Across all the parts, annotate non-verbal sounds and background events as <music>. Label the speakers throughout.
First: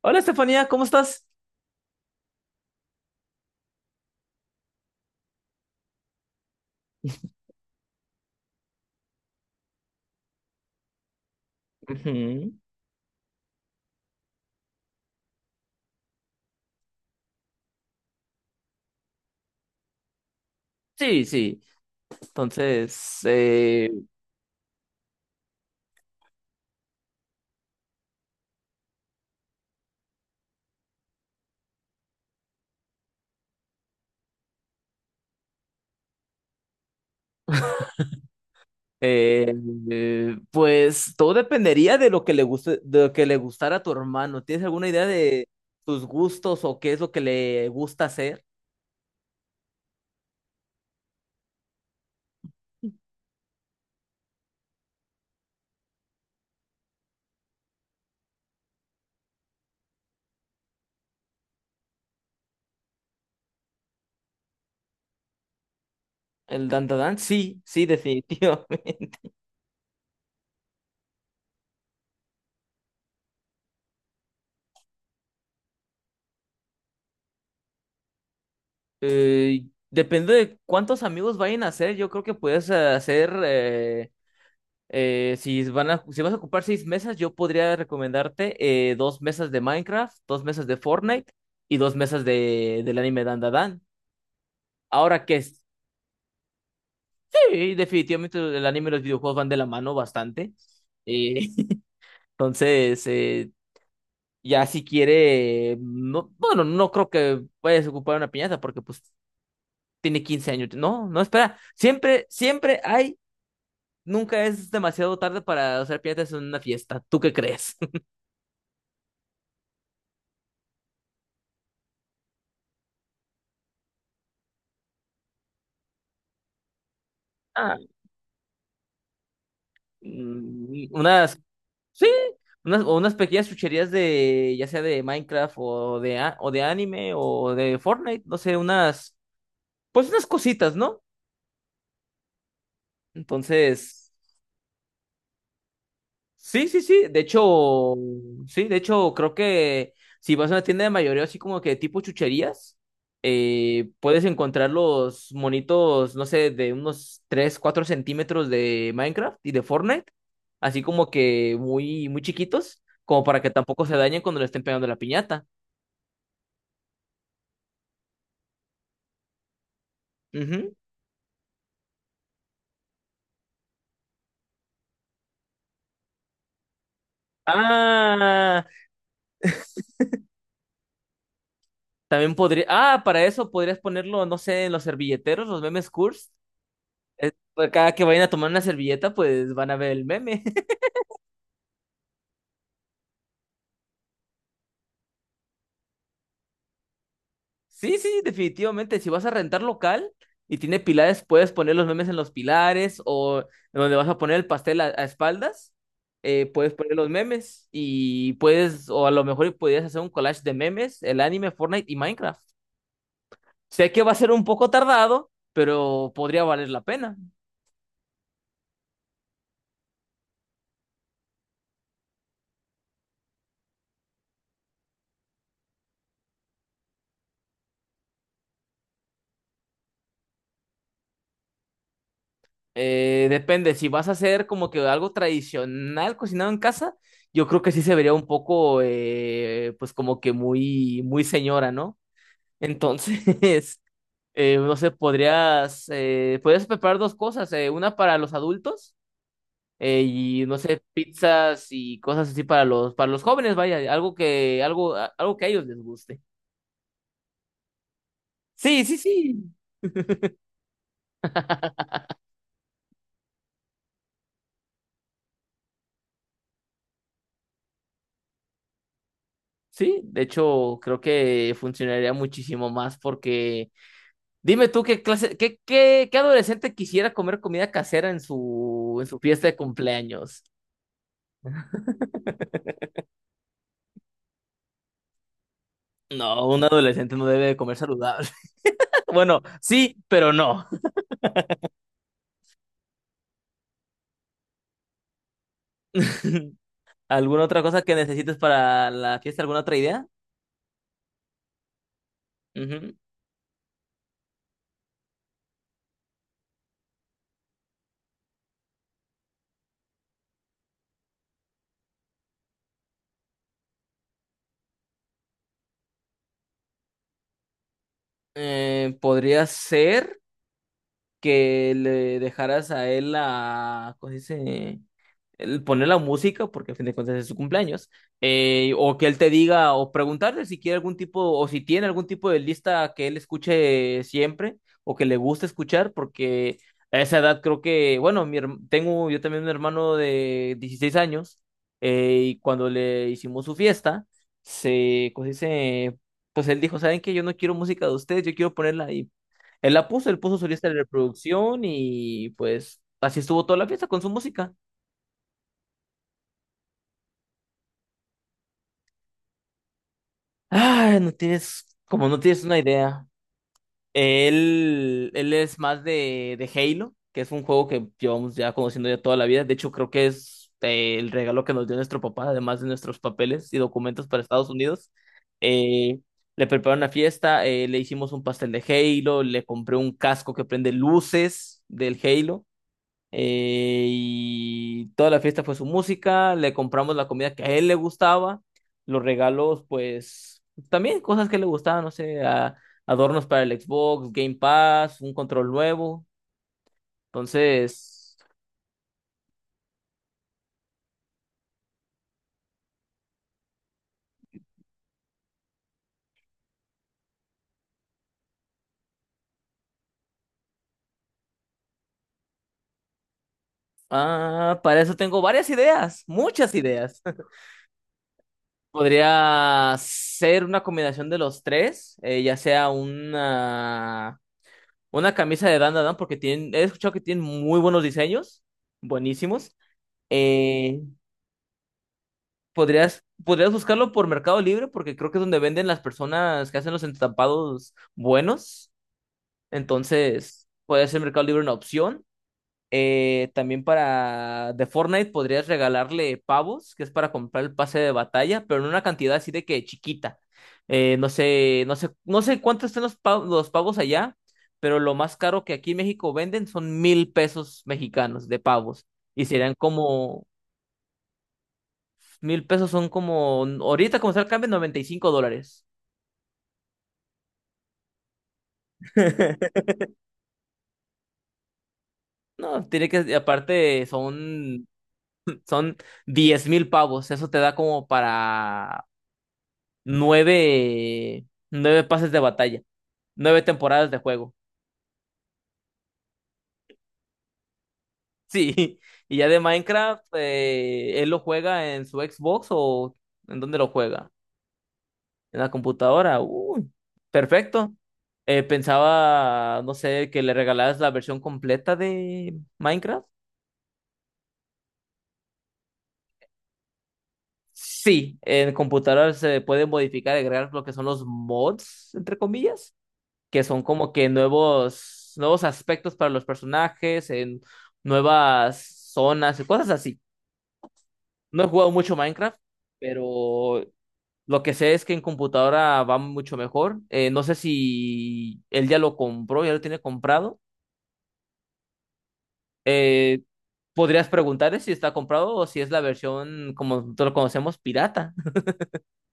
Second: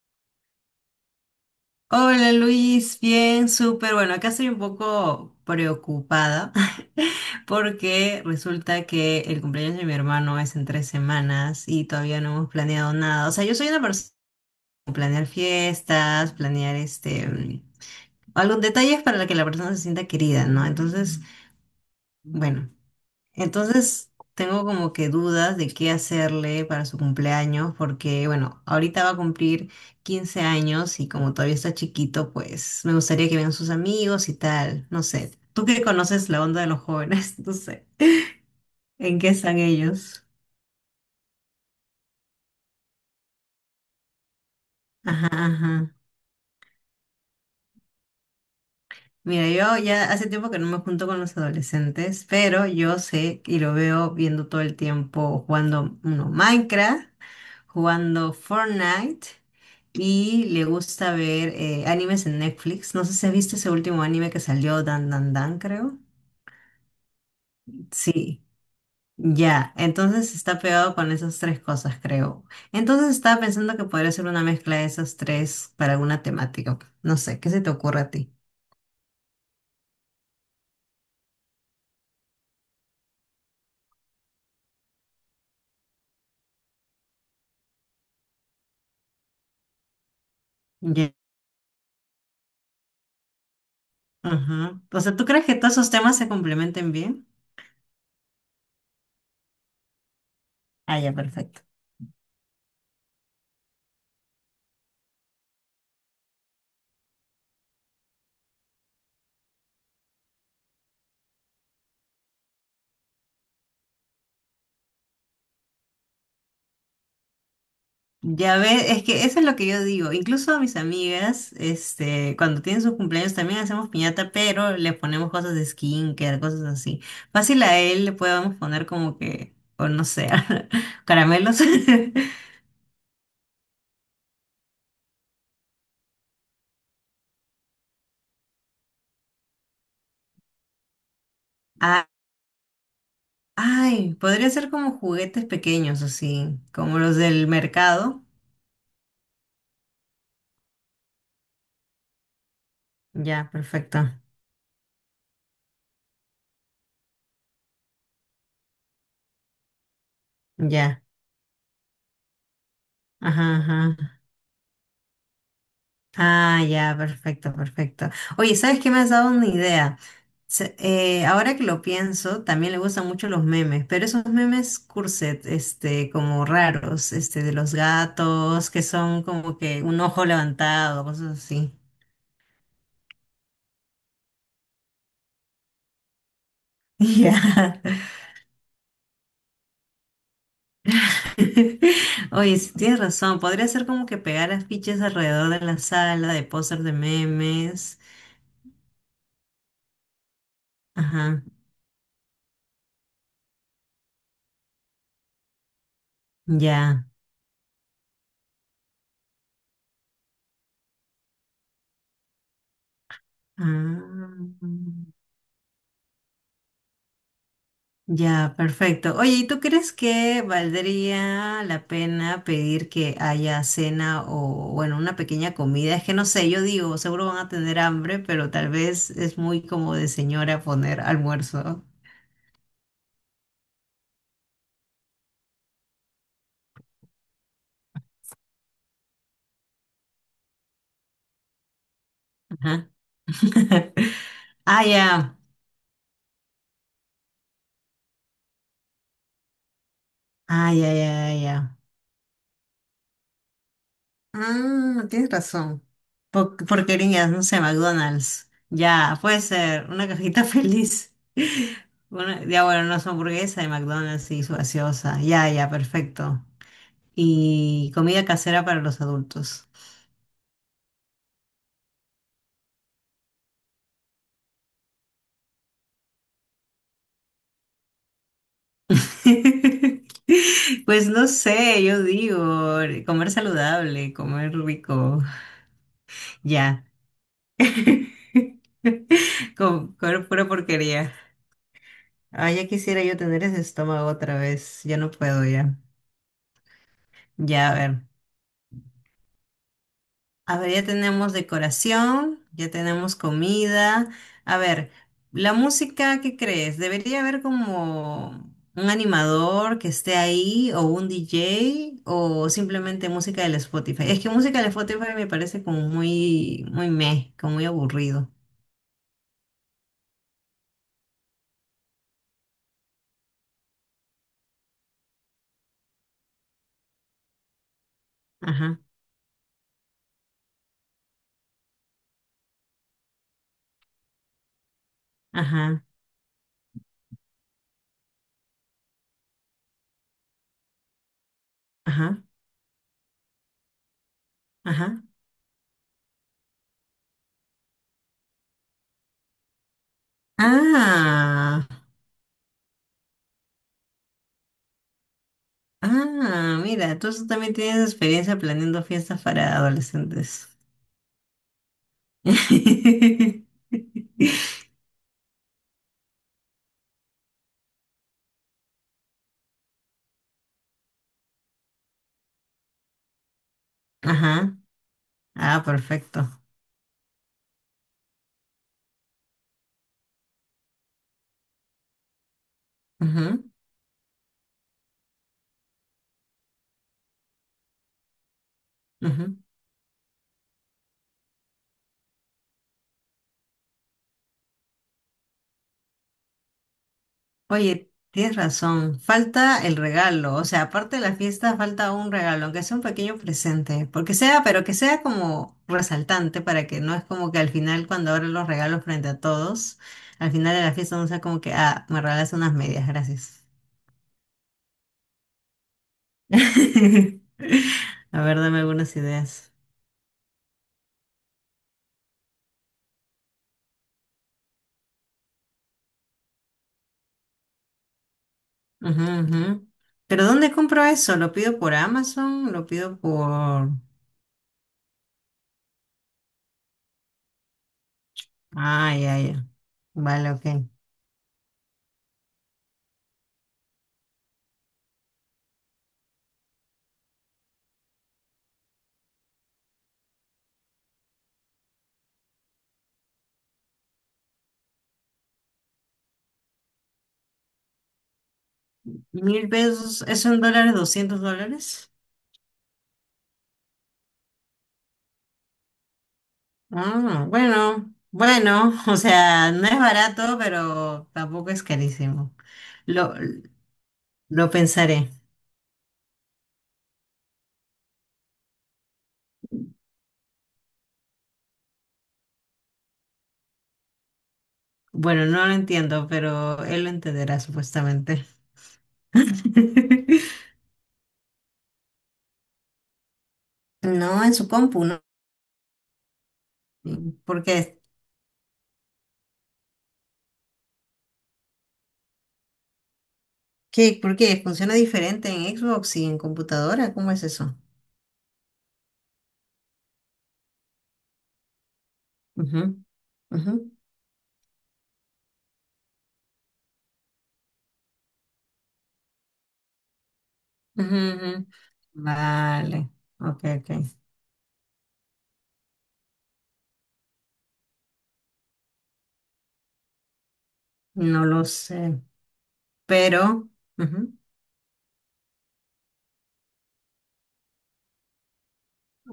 Speaker 1: Hola Estefanía, ¿cómo estás?
Speaker 2: Hola Luis, bien, súper. Bueno, acá estoy un poco preocupada <laughs> porque resulta que el cumpleaños de mi hermano es en 3 semanas y todavía no hemos
Speaker 1: Ujú.
Speaker 2: planeado nada. O sea, yo soy una persona que planear fiestas, planear este, algún detalles para que la persona se sienta querida, ¿no? Entonces,
Speaker 1: Sí, sí.
Speaker 2: bueno.
Speaker 1: Entonces,
Speaker 2: Entonces tengo como que dudas de qué hacerle para su cumpleaños, porque bueno, ahorita va a cumplir 15 años y como todavía está chiquito, pues me gustaría que vengan sus amigos y tal, no sé. Tú que conoces la onda de los jóvenes, <laughs> no sé, ¿en qué
Speaker 1: eh,
Speaker 2: están ellos?
Speaker 1: pues todo dependería de lo que le guste, de lo que le gustara a tu hermano. ¿Tienes alguna idea
Speaker 2: Ajá,
Speaker 1: de
Speaker 2: ajá.
Speaker 1: tus gustos o qué es lo que le gusta hacer?
Speaker 2: Mira, yo ya hace tiempo que no me junto con los adolescentes, pero yo sé y lo veo viendo todo el tiempo jugando uno, Minecraft, jugando Fortnite y le gusta ver animes en Netflix. No sé si has visto ese último anime que salió, Dan Dan Dan, creo.
Speaker 1: El dandadan, sí, sí,
Speaker 2: Sí.
Speaker 1: definitivamente. <laughs>
Speaker 2: Ya, entonces está pegado con esas tres cosas, creo. Entonces estaba pensando que podría ser una mezcla de esas tres para alguna temática. Ok. No sé, ¿qué se te ocurre a ti?
Speaker 1: Depende de cuántos amigos vayan a hacer. Yo creo que puedes hacer. Si vas a ocupar seis mesas, yo podría recomendarte dos mesas de Minecraft, dos mesas de
Speaker 2: Ya.
Speaker 1: Fortnite y dos mesas del anime Dan Dan Dan.
Speaker 2: Ajá. O sea,
Speaker 1: Ahora
Speaker 2: ¿tú
Speaker 1: que
Speaker 2: crees que
Speaker 1: es-
Speaker 2: todos esos temas se complementen bien?
Speaker 1: sí, definitivamente el anime y los videojuegos van de la mano bastante.
Speaker 2: Ah, ya,
Speaker 1: Eh,
Speaker 2: perfecto.
Speaker 1: <laughs> entonces, ya si quiere, no, bueno, no creo que vayas a ocupar una piñata porque pues tiene 15 años. No, no, espera. Nunca es demasiado tarde para hacer piñatas en una fiesta. ¿Tú qué crees?
Speaker 2: Ya ves, es que eso es lo que yo digo. Incluso a mis amigas, este, cuando tienen sus cumpleaños también hacemos piñata, pero le ponemos cosas de skincare, cosas así. Fácil a
Speaker 1: <laughs>
Speaker 2: él le podemos poner como que, o no sé, <laughs>
Speaker 1: Unas,
Speaker 2: caramelos.
Speaker 1: sí,
Speaker 2: <laughs>
Speaker 1: unas pequeñas chucherías de, ya sea de Minecraft o de, o de anime o de Fortnite, no sé, unas, pues unas cositas, ¿no?
Speaker 2: Ah,
Speaker 1: Entonces.
Speaker 2: ay, podría ser como juguetes pequeños, así,
Speaker 1: Sí, sí,
Speaker 2: como
Speaker 1: sí.
Speaker 2: los
Speaker 1: De
Speaker 2: del
Speaker 1: hecho,
Speaker 2: mercado.
Speaker 1: sí, creo que si vas a una tienda de mayoreo así como que tipo chucherías,
Speaker 2: Ya, perfecto.
Speaker 1: puedes encontrar los monitos, no sé, de unos 3 4 centímetros de Minecraft y de Fortnite, así
Speaker 2: Ya.
Speaker 1: como que muy, muy chiquitos, como para que
Speaker 2: Ajá,
Speaker 1: tampoco se
Speaker 2: ajá.
Speaker 1: dañen cuando le estén pegando la piñata.
Speaker 2: Ah, ya, perfecto, perfecto. Oye, ¿sabes qué me has dado una idea?
Speaker 1: Ujú.
Speaker 2: Ahora que lo pienso, también le gustan mucho los memes, pero esos memes curset, este, como raros, este, de los
Speaker 1: Ah,
Speaker 2: gatos, que son como que un ojo levantado, cosas así. <laughs>
Speaker 1: también podría, para eso podrías ponerlo, no sé, en los servilleteros, los memes curls. Eh,
Speaker 2: Ya.
Speaker 1: Cada que vayan a tomar una servilleta, pues van a ver el meme.
Speaker 2: <laughs> Oye, sí, tienes razón, podría ser como que pegar afiches alrededor de la sala de póster de
Speaker 1: Sí,
Speaker 2: memes.
Speaker 1: sí, definitivamente. Si vas a rentar local y tiene pilares,
Speaker 2: Ajá,
Speaker 1: puedes poner los memes en los pilares o donde vas a poner el pastel a, espaldas, puedes poner los
Speaker 2: ya.
Speaker 1: memes y puedes, o a lo mejor podrías hacer un collage de memes, el anime, Fortnite y Minecraft. Sé que va a ser un poco
Speaker 2: Ah.
Speaker 1: tardado, pero podría valer la pena.
Speaker 2: Ya, perfecto. Oye, ¿y tú crees que valdría la pena pedir que haya cena o, bueno, una pequeña comida? Es que no sé, yo digo, seguro van a tener hambre, pero tal vez es muy como de señora poner almuerzo.
Speaker 1: Depende, si vas a hacer como que algo tradicional cocinado en casa, yo creo que sí se vería un poco, pues como que muy, muy señora, ¿no?
Speaker 2: Ajá.
Speaker 1: Entonces...
Speaker 2: <laughs>
Speaker 1: <laughs> no
Speaker 2: Ah,
Speaker 1: sé,
Speaker 2: ya.
Speaker 1: podrías preparar dos cosas, una para los adultos y no
Speaker 2: Ah,
Speaker 1: sé,
Speaker 2: ya, ya, ya.
Speaker 1: pizzas
Speaker 2: Ya.
Speaker 1: y cosas así para los jóvenes, vaya, algo que,
Speaker 2: Ah, tienes
Speaker 1: algo que a ellos les
Speaker 2: razón.
Speaker 1: guste.
Speaker 2: Porquerías, no sé, McDonald's.
Speaker 1: Sí, sí,
Speaker 2: Ya, puede
Speaker 1: sí.
Speaker 2: ser una cajita <laughs> feliz.
Speaker 1: <laughs>
Speaker 2: Ya, bueno, no son hamburguesa de McDonald's y su gaseosa. Ya, ya, perfecto. Y comida casera para los adultos.
Speaker 1: Sí, de hecho, creo que funcionaría muchísimo más porque dime tú qué clase, qué adolescente quisiera comer comida casera en su, fiesta de
Speaker 2: <laughs>
Speaker 1: cumpleaños.
Speaker 2: Pues no sé, yo digo, comer saludable, comer rico.
Speaker 1: No, un
Speaker 2: Ya.
Speaker 1: adolescente no debe de comer
Speaker 2: <laughs>
Speaker 1: saludable. <laughs> Bueno, sí,
Speaker 2: Comer
Speaker 1: pero
Speaker 2: pura
Speaker 1: no.
Speaker 2: porquería. Ah, ya quisiera yo tener ese estómago otra vez. Ya no puedo ya.
Speaker 1: <laughs> ¿Alguna otra
Speaker 2: Ya, a
Speaker 1: cosa que
Speaker 2: ver.
Speaker 1: necesites para la fiesta? ¿Alguna otra idea?
Speaker 2: A ver, ya tenemos decoración, ya
Speaker 1: Ujú.
Speaker 2: tenemos comida. A ver, la música, ¿qué crees? ¿Debería haber como un animador que esté ahí o un DJ o simplemente música del Spotify? Es que música del Spotify me parece como muy, muy meh, como muy aburrido.
Speaker 1: Podría ser que le dejaras a él la, ¿cómo se dice? El poner la música, porque a fin de cuentas es su cumpleaños,
Speaker 2: Ajá,
Speaker 1: o que él te diga, o preguntarle si quiere algún tipo, o si tiene algún tipo de lista que él escuche siempre, o que le guste
Speaker 2: ajá,
Speaker 1: escuchar, porque a esa edad creo que, bueno, tengo yo también un hermano de 16 años,
Speaker 2: ajá,
Speaker 1: y cuando le hicimos su fiesta,
Speaker 2: ajá.
Speaker 1: pues dice, pues él dijo, ¿saben qué? Yo no quiero música de ustedes, yo quiero ponerla. Y él la puso, él puso su lista de reproducción
Speaker 2: Ah,
Speaker 1: y pues así estuvo toda la fiesta con su música.
Speaker 2: ah, mira, tú también tienes experiencia planeando fiestas para adolescentes.
Speaker 1: Ay, no tienes, como no tienes una idea.
Speaker 2: <laughs>
Speaker 1: Él es más de Halo, que es un juego que llevamos ya conociendo ya toda la vida. De hecho, creo que es el regalo que nos dio nuestro papá, además de nuestros papeles y documentos para Estados
Speaker 2: Ajá.
Speaker 1: Unidos.
Speaker 2: Ah,
Speaker 1: Eh,
Speaker 2: perfecto.
Speaker 1: Le preparé una fiesta, le hicimos un pastel de Halo, le compré un casco que prende luces del Halo, y toda la fiesta fue su música, le compramos la comida que a él le gustaba, los
Speaker 2: Ujú, ujú.
Speaker 1: regalos, pues también cosas que le gustaban, no sé, adornos para el Xbox, Game Pass, un control nuevo.
Speaker 2: Oye,
Speaker 1: Entonces,
Speaker 2: tienes razón. Falta el regalo. O sea, aparte de la fiesta, falta un regalo, aunque sea un pequeño presente. Porque sea, pero que sea como resaltante para que no es como que al final, cuando abres los regalos frente a todos, al final de la fiesta no sea como que, ah, me regalaste unas medias, gracias.
Speaker 1: para eso tengo varias ideas, muchas ideas. <laughs>
Speaker 2: <laughs> A ver, dame algunas ideas.
Speaker 1: Podría ser una combinación de los tres, ya sea una camisa de Dan Dan, Dan, porque tienen, he escuchado que tienen muy buenos diseños,
Speaker 2: Ujú,
Speaker 1: buenísimos.
Speaker 2: ujú. Pero ¿dónde
Speaker 1: eh,
Speaker 2: compro eso? ¿Lo pido por Amazon? ¿Lo pido
Speaker 1: Podrías
Speaker 2: por...?
Speaker 1: buscarlo por Mercado Libre porque creo que es donde venden las personas que hacen los entampados buenos.
Speaker 2: Ah, ya, ya. Vale,
Speaker 1: Entonces,
Speaker 2: ok.
Speaker 1: puede ser Mercado Libre una opción. También para de Fortnite podrías regalarle pavos, que es para comprar el pase de batalla, pero en una cantidad así de que chiquita. No sé cuánto están los pavos, allá, pero lo más caro que aquí en México venden son 1.000 pesos mexicanos de pavos. Y
Speaker 2: Mil
Speaker 1: serían
Speaker 2: pesos,
Speaker 1: como
Speaker 2: ¿eso en dólares? ¿$200?
Speaker 1: 1.000 pesos son como, ahorita como está el cambio, 95 dólares.
Speaker 2: Ah, bueno, bueno, <laughs> o sea,
Speaker 1: <laughs>
Speaker 2: no es barato, pero tampoco es carísimo.
Speaker 1: No, tiene que,
Speaker 2: Lo,
Speaker 1: aparte
Speaker 2: lo pensaré.
Speaker 1: son 10.000 pavos. Eso te da como para nueve, nueve pases de batalla, nueve temporadas de juego. <laughs>
Speaker 2: Bueno, no lo entiendo, pero él lo entenderá supuestamente.
Speaker 1: Sí, y ya de Minecraft,
Speaker 2: <laughs>
Speaker 1: él lo juega en su Xbox o ¿en dónde lo juega?
Speaker 2: No, en su compu, ¿no?
Speaker 1: En la computadora. Uy, perfecto.
Speaker 2: Porque
Speaker 1: Pensaba, no sé, que le regalaras la versión completa de Minecraft.
Speaker 2: ¿qué? ¿Por qué? ¿Funciona diferente en Xbox y en computadora? ¿Cómo es eso?
Speaker 1: Sí, en computador se pueden modificar, agregar lo que son los mods, entre
Speaker 2: Ujú,
Speaker 1: comillas, que
Speaker 2: ujú,
Speaker 1: son como que nuevos aspectos para los personajes, en nuevas zonas y cosas así.
Speaker 2: ujú, ujú.
Speaker 1: No he jugado mucho Minecraft,
Speaker 2: Vale, ok,
Speaker 1: pero
Speaker 2: ok.
Speaker 1: lo que sé es que en computadora va mucho mejor. No sé si él ya lo compró, ya lo tiene comprado.
Speaker 2: No lo sé,
Speaker 1: Eh,
Speaker 2: pero...
Speaker 1: Podrías
Speaker 2: ujú.
Speaker 1: preguntarle si está comprado o si es la versión, como nosotros lo conocemos, pirata.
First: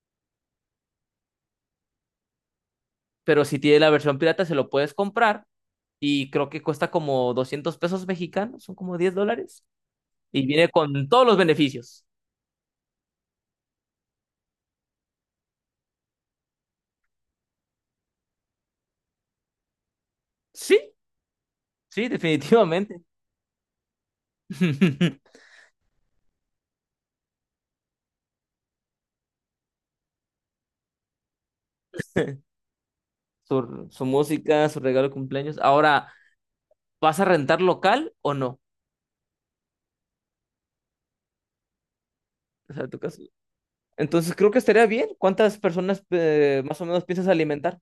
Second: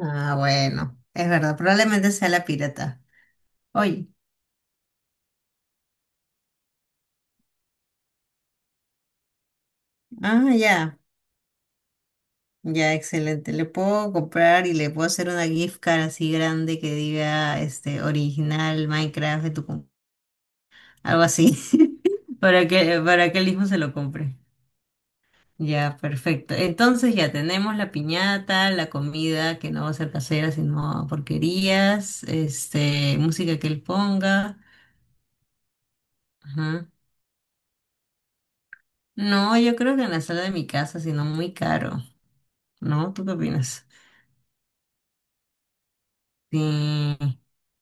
Speaker 2: Ah, bueno, es verdad, probablemente sea la pirata.
Speaker 1: <laughs> Pero si tiene la
Speaker 2: Oye,
Speaker 1: versión pirata, se lo puedes comprar y creo que cuesta como 200 pesos mexicanos, son como 10 dólares, y
Speaker 2: ah,
Speaker 1: viene
Speaker 2: ya,
Speaker 1: con todos los beneficios.
Speaker 2: ya, excelente. Le puedo comprar y le puedo hacer una gift card así grande que diga, este, original Minecraft de tu
Speaker 1: Sí,
Speaker 2: algo así,
Speaker 1: sí,
Speaker 2: <laughs>
Speaker 1: definitivamente.
Speaker 2: para que él mismo se lo compre.
Speaker 1: <laughs>
Speaker 2: Ya, perfecto. Entonces ya tenemos la piñata, la comida que no va a ser casera, sino porquerías, este, música que él
Speaker 1: Su
Speaker 2: ponga.
Speaker 1: música, su regalo de cumpleaños. Ahora,
Speaker 2: Ajá.
Speaker 1: ¿vas a rentar local o no?
Speaker 2: No, yo creo que en la sala de mi casa, sino muy caro,
Speaker 1: O sea, tu
Speaker 2: ¿no?
Speaker 1: caso.
Speaker 2: ¿Tú qué opinas?
Speaker 1: Entonces, creo que estaría bien. ¿Cuántas personas más o menos piensas
Speaker 2: Sí.
Speaker 1: alimentar?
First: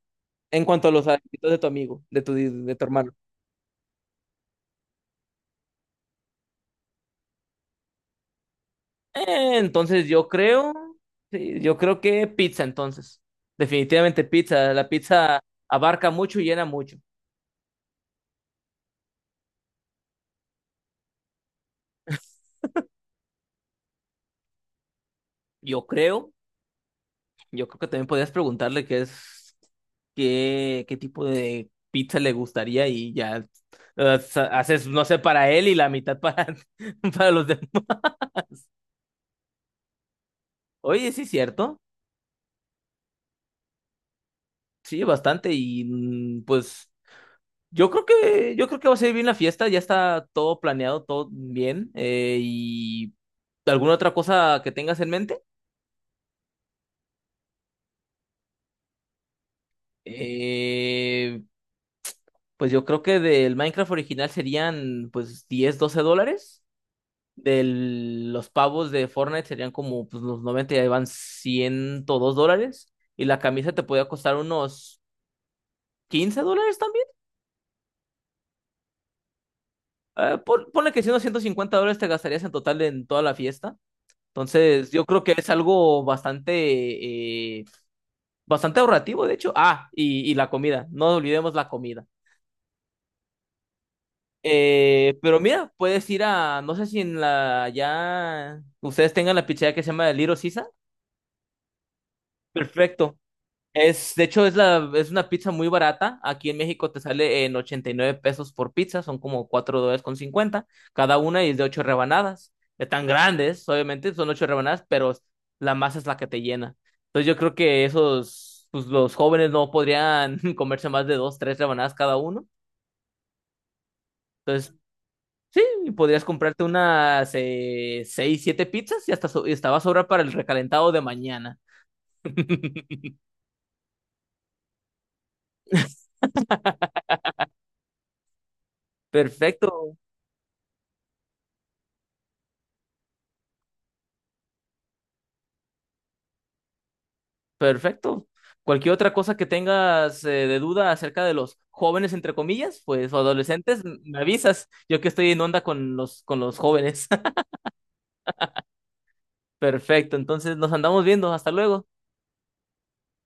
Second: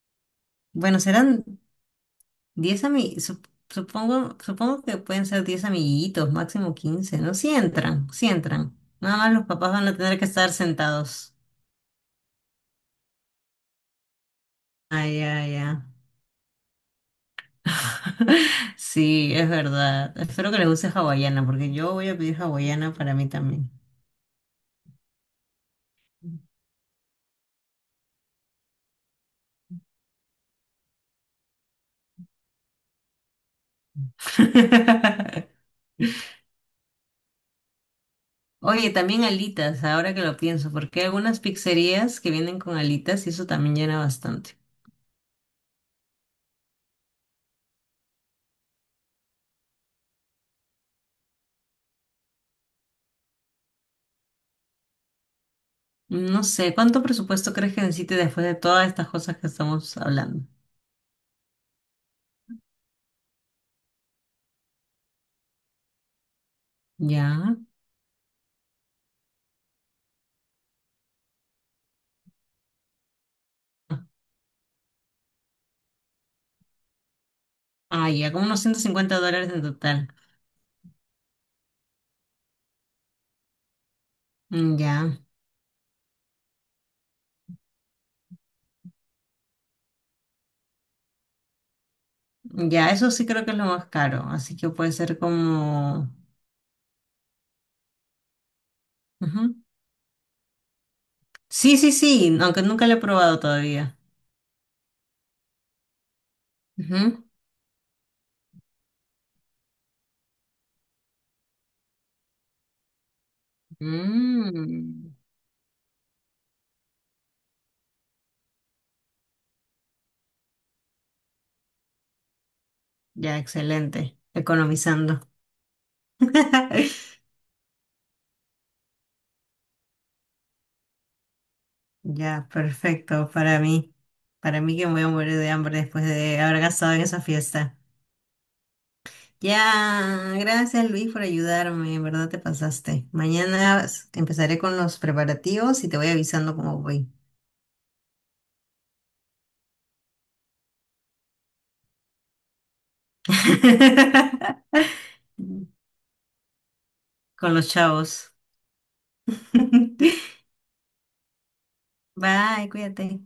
Speaker 1: En cuanto a
Speaker 2: Bueno,
Speaker 1: los
Speaker 2: serán
Speaker 1: alimentos de tu amigo, de
Speaker 2: 10
Speaker 1: tu hermano.
Speaker 2: amiguitos, supongo, supongo que pueden ser 10 amiguitos, máximo 15. ¿No? Sí entran, sí entran. Nada más los papás van a
Speaker 1: Entonces,
Speaker 2: tener que
Speaker 1: yo
Speaker 2: estar
Speaker 1: creo,
Speaker 2: sentados.
Speaker 1: sí, yo creo que pizza, entonces. Definitivamente pizza. La
Speaker 2: Ah,
Speaker 1: pizza
Speaker 2: ya, ya.
Speaker 1: abarca mucho y llena mucho.
Speaker 2: <laughs> Sí, es verdad. Espero que les guste hawaiana, porque yo voy a pedir hawaiana para mí también.
Speaker 1: Yo creo, yo creo que también podrías preguntarle qué es, qué tipo de pizza le gustaría y ya haces, no sé, para él
Speaker 2: <laughs>
Speaker 1: y la mitad para, <laughs> para los demás.
Speaker 2: Oye, también alitas, ahora que lo pienso, porque hay
Speaker 1: Oye, sí,
Speaker 2: algunas
Speaker 1: cierto.
Speaker 2: pizzerías que vienen con alitas y eso también llena bastante.
Speaker 1: Sí, bastante. Y pues yo creo que va a ser bien la fiesta, ya está todo planeado, todo bien. Y ¿alguna otra cosa que tengas en mente?
Speaker 2: No sé, ¿cuánto presupuesto crees que necesite después de todas estas cosas que estamos hablando?
Speaker 1: Eh, pues yo creo que del Minecraft original serían pues 10 12 dólares.
Speaker 2: Ya.
Speaker 1: De los pavos de Fortnite serían como pues, los 90 y ahí van $102. Y la camisa te podía costar unos 15 dólares también.
Speaker 2: Ah, ya, como unos $150 en total.
Speaker 1: Ponle que si unos 150 dólares te gastarías en total en toda la fiesta.
Speaker 2: Mm,
Speaker 1: Entonces,
Speaker 2: ya,
Speaker 1: yo creo que es algo bastante, bastante ahorrativo, de hecho. Ah, y la comida. No olvidemos la comida.
Speaker 2: ya, eso sí creo que es lo más caro, así que puede ser
Speaker 1: Pero mira, puedes
Speaker 2: como...
Speaker 1: ir a, no sé si en la, ya ustedes tengan la pizzería que se llama Little Sisa.
Speaker 2: Sí, sí, sí, aunque nunca lo he
Speaker 1: Perfecto.
Speaker 2: probado todavía.
Speaker 1: De hecho, es es una pizza muy barata. Aquí en México te
Speaker 2: Ujú.
Speaker 1: sale en 89 pesos por pizza, son como $4,50 cada una y es de 8 rebanadas. Están grandes, obviamente, son 8 rebanadas,
Speaker 2: Mm,
Speaker 1: pero la masa es la que te llena. Entonces yo creo que esos, pues los jóvenes no podrían <laughs> comerse más de 2 3 rebanadas cada uno.
Speaker 2: ya, excelente.
Speaker 1: Entonces,
Speaker 2: Economizando.
Speaker 1: sí, podrías comprarte
Speaker 2: <laughs>
Speaker 1: unas 6 7 pizzas y hasta, y hasta va a sobrar para el recalentado de mañana.
Speaker 2: Ya,
Speaker 1: <laughs>
Speaker 2: perfecto para mí. Para mí que me voy a morir de hambre después de haber gastado en esa fiesta.
Speaker 1: Perfecto.
Speaker 2: Ya, gracias Luis por ayudarme, en verdad te pasaste. Mañana empezaré con los preparativos y te voy avisando cómo voy.
Speaker 1: Perfecto. Cualquier otra cosa que tengas de duda acerca de los jóvenes, entre comillas, pues o adolescentes, me avisas.
Speaker 2: <laughs>
Speaker 1: Yo que estoy en onda con los jóvenes. <laughs>
Speaker 2: Con los chavos.
Speaker 1: Perfecto.
Speaker 2: <laughs>
Speaker 1: Entonces nos andamos viendo. Hasta luego.
Speaker 2: Bye, cuídate.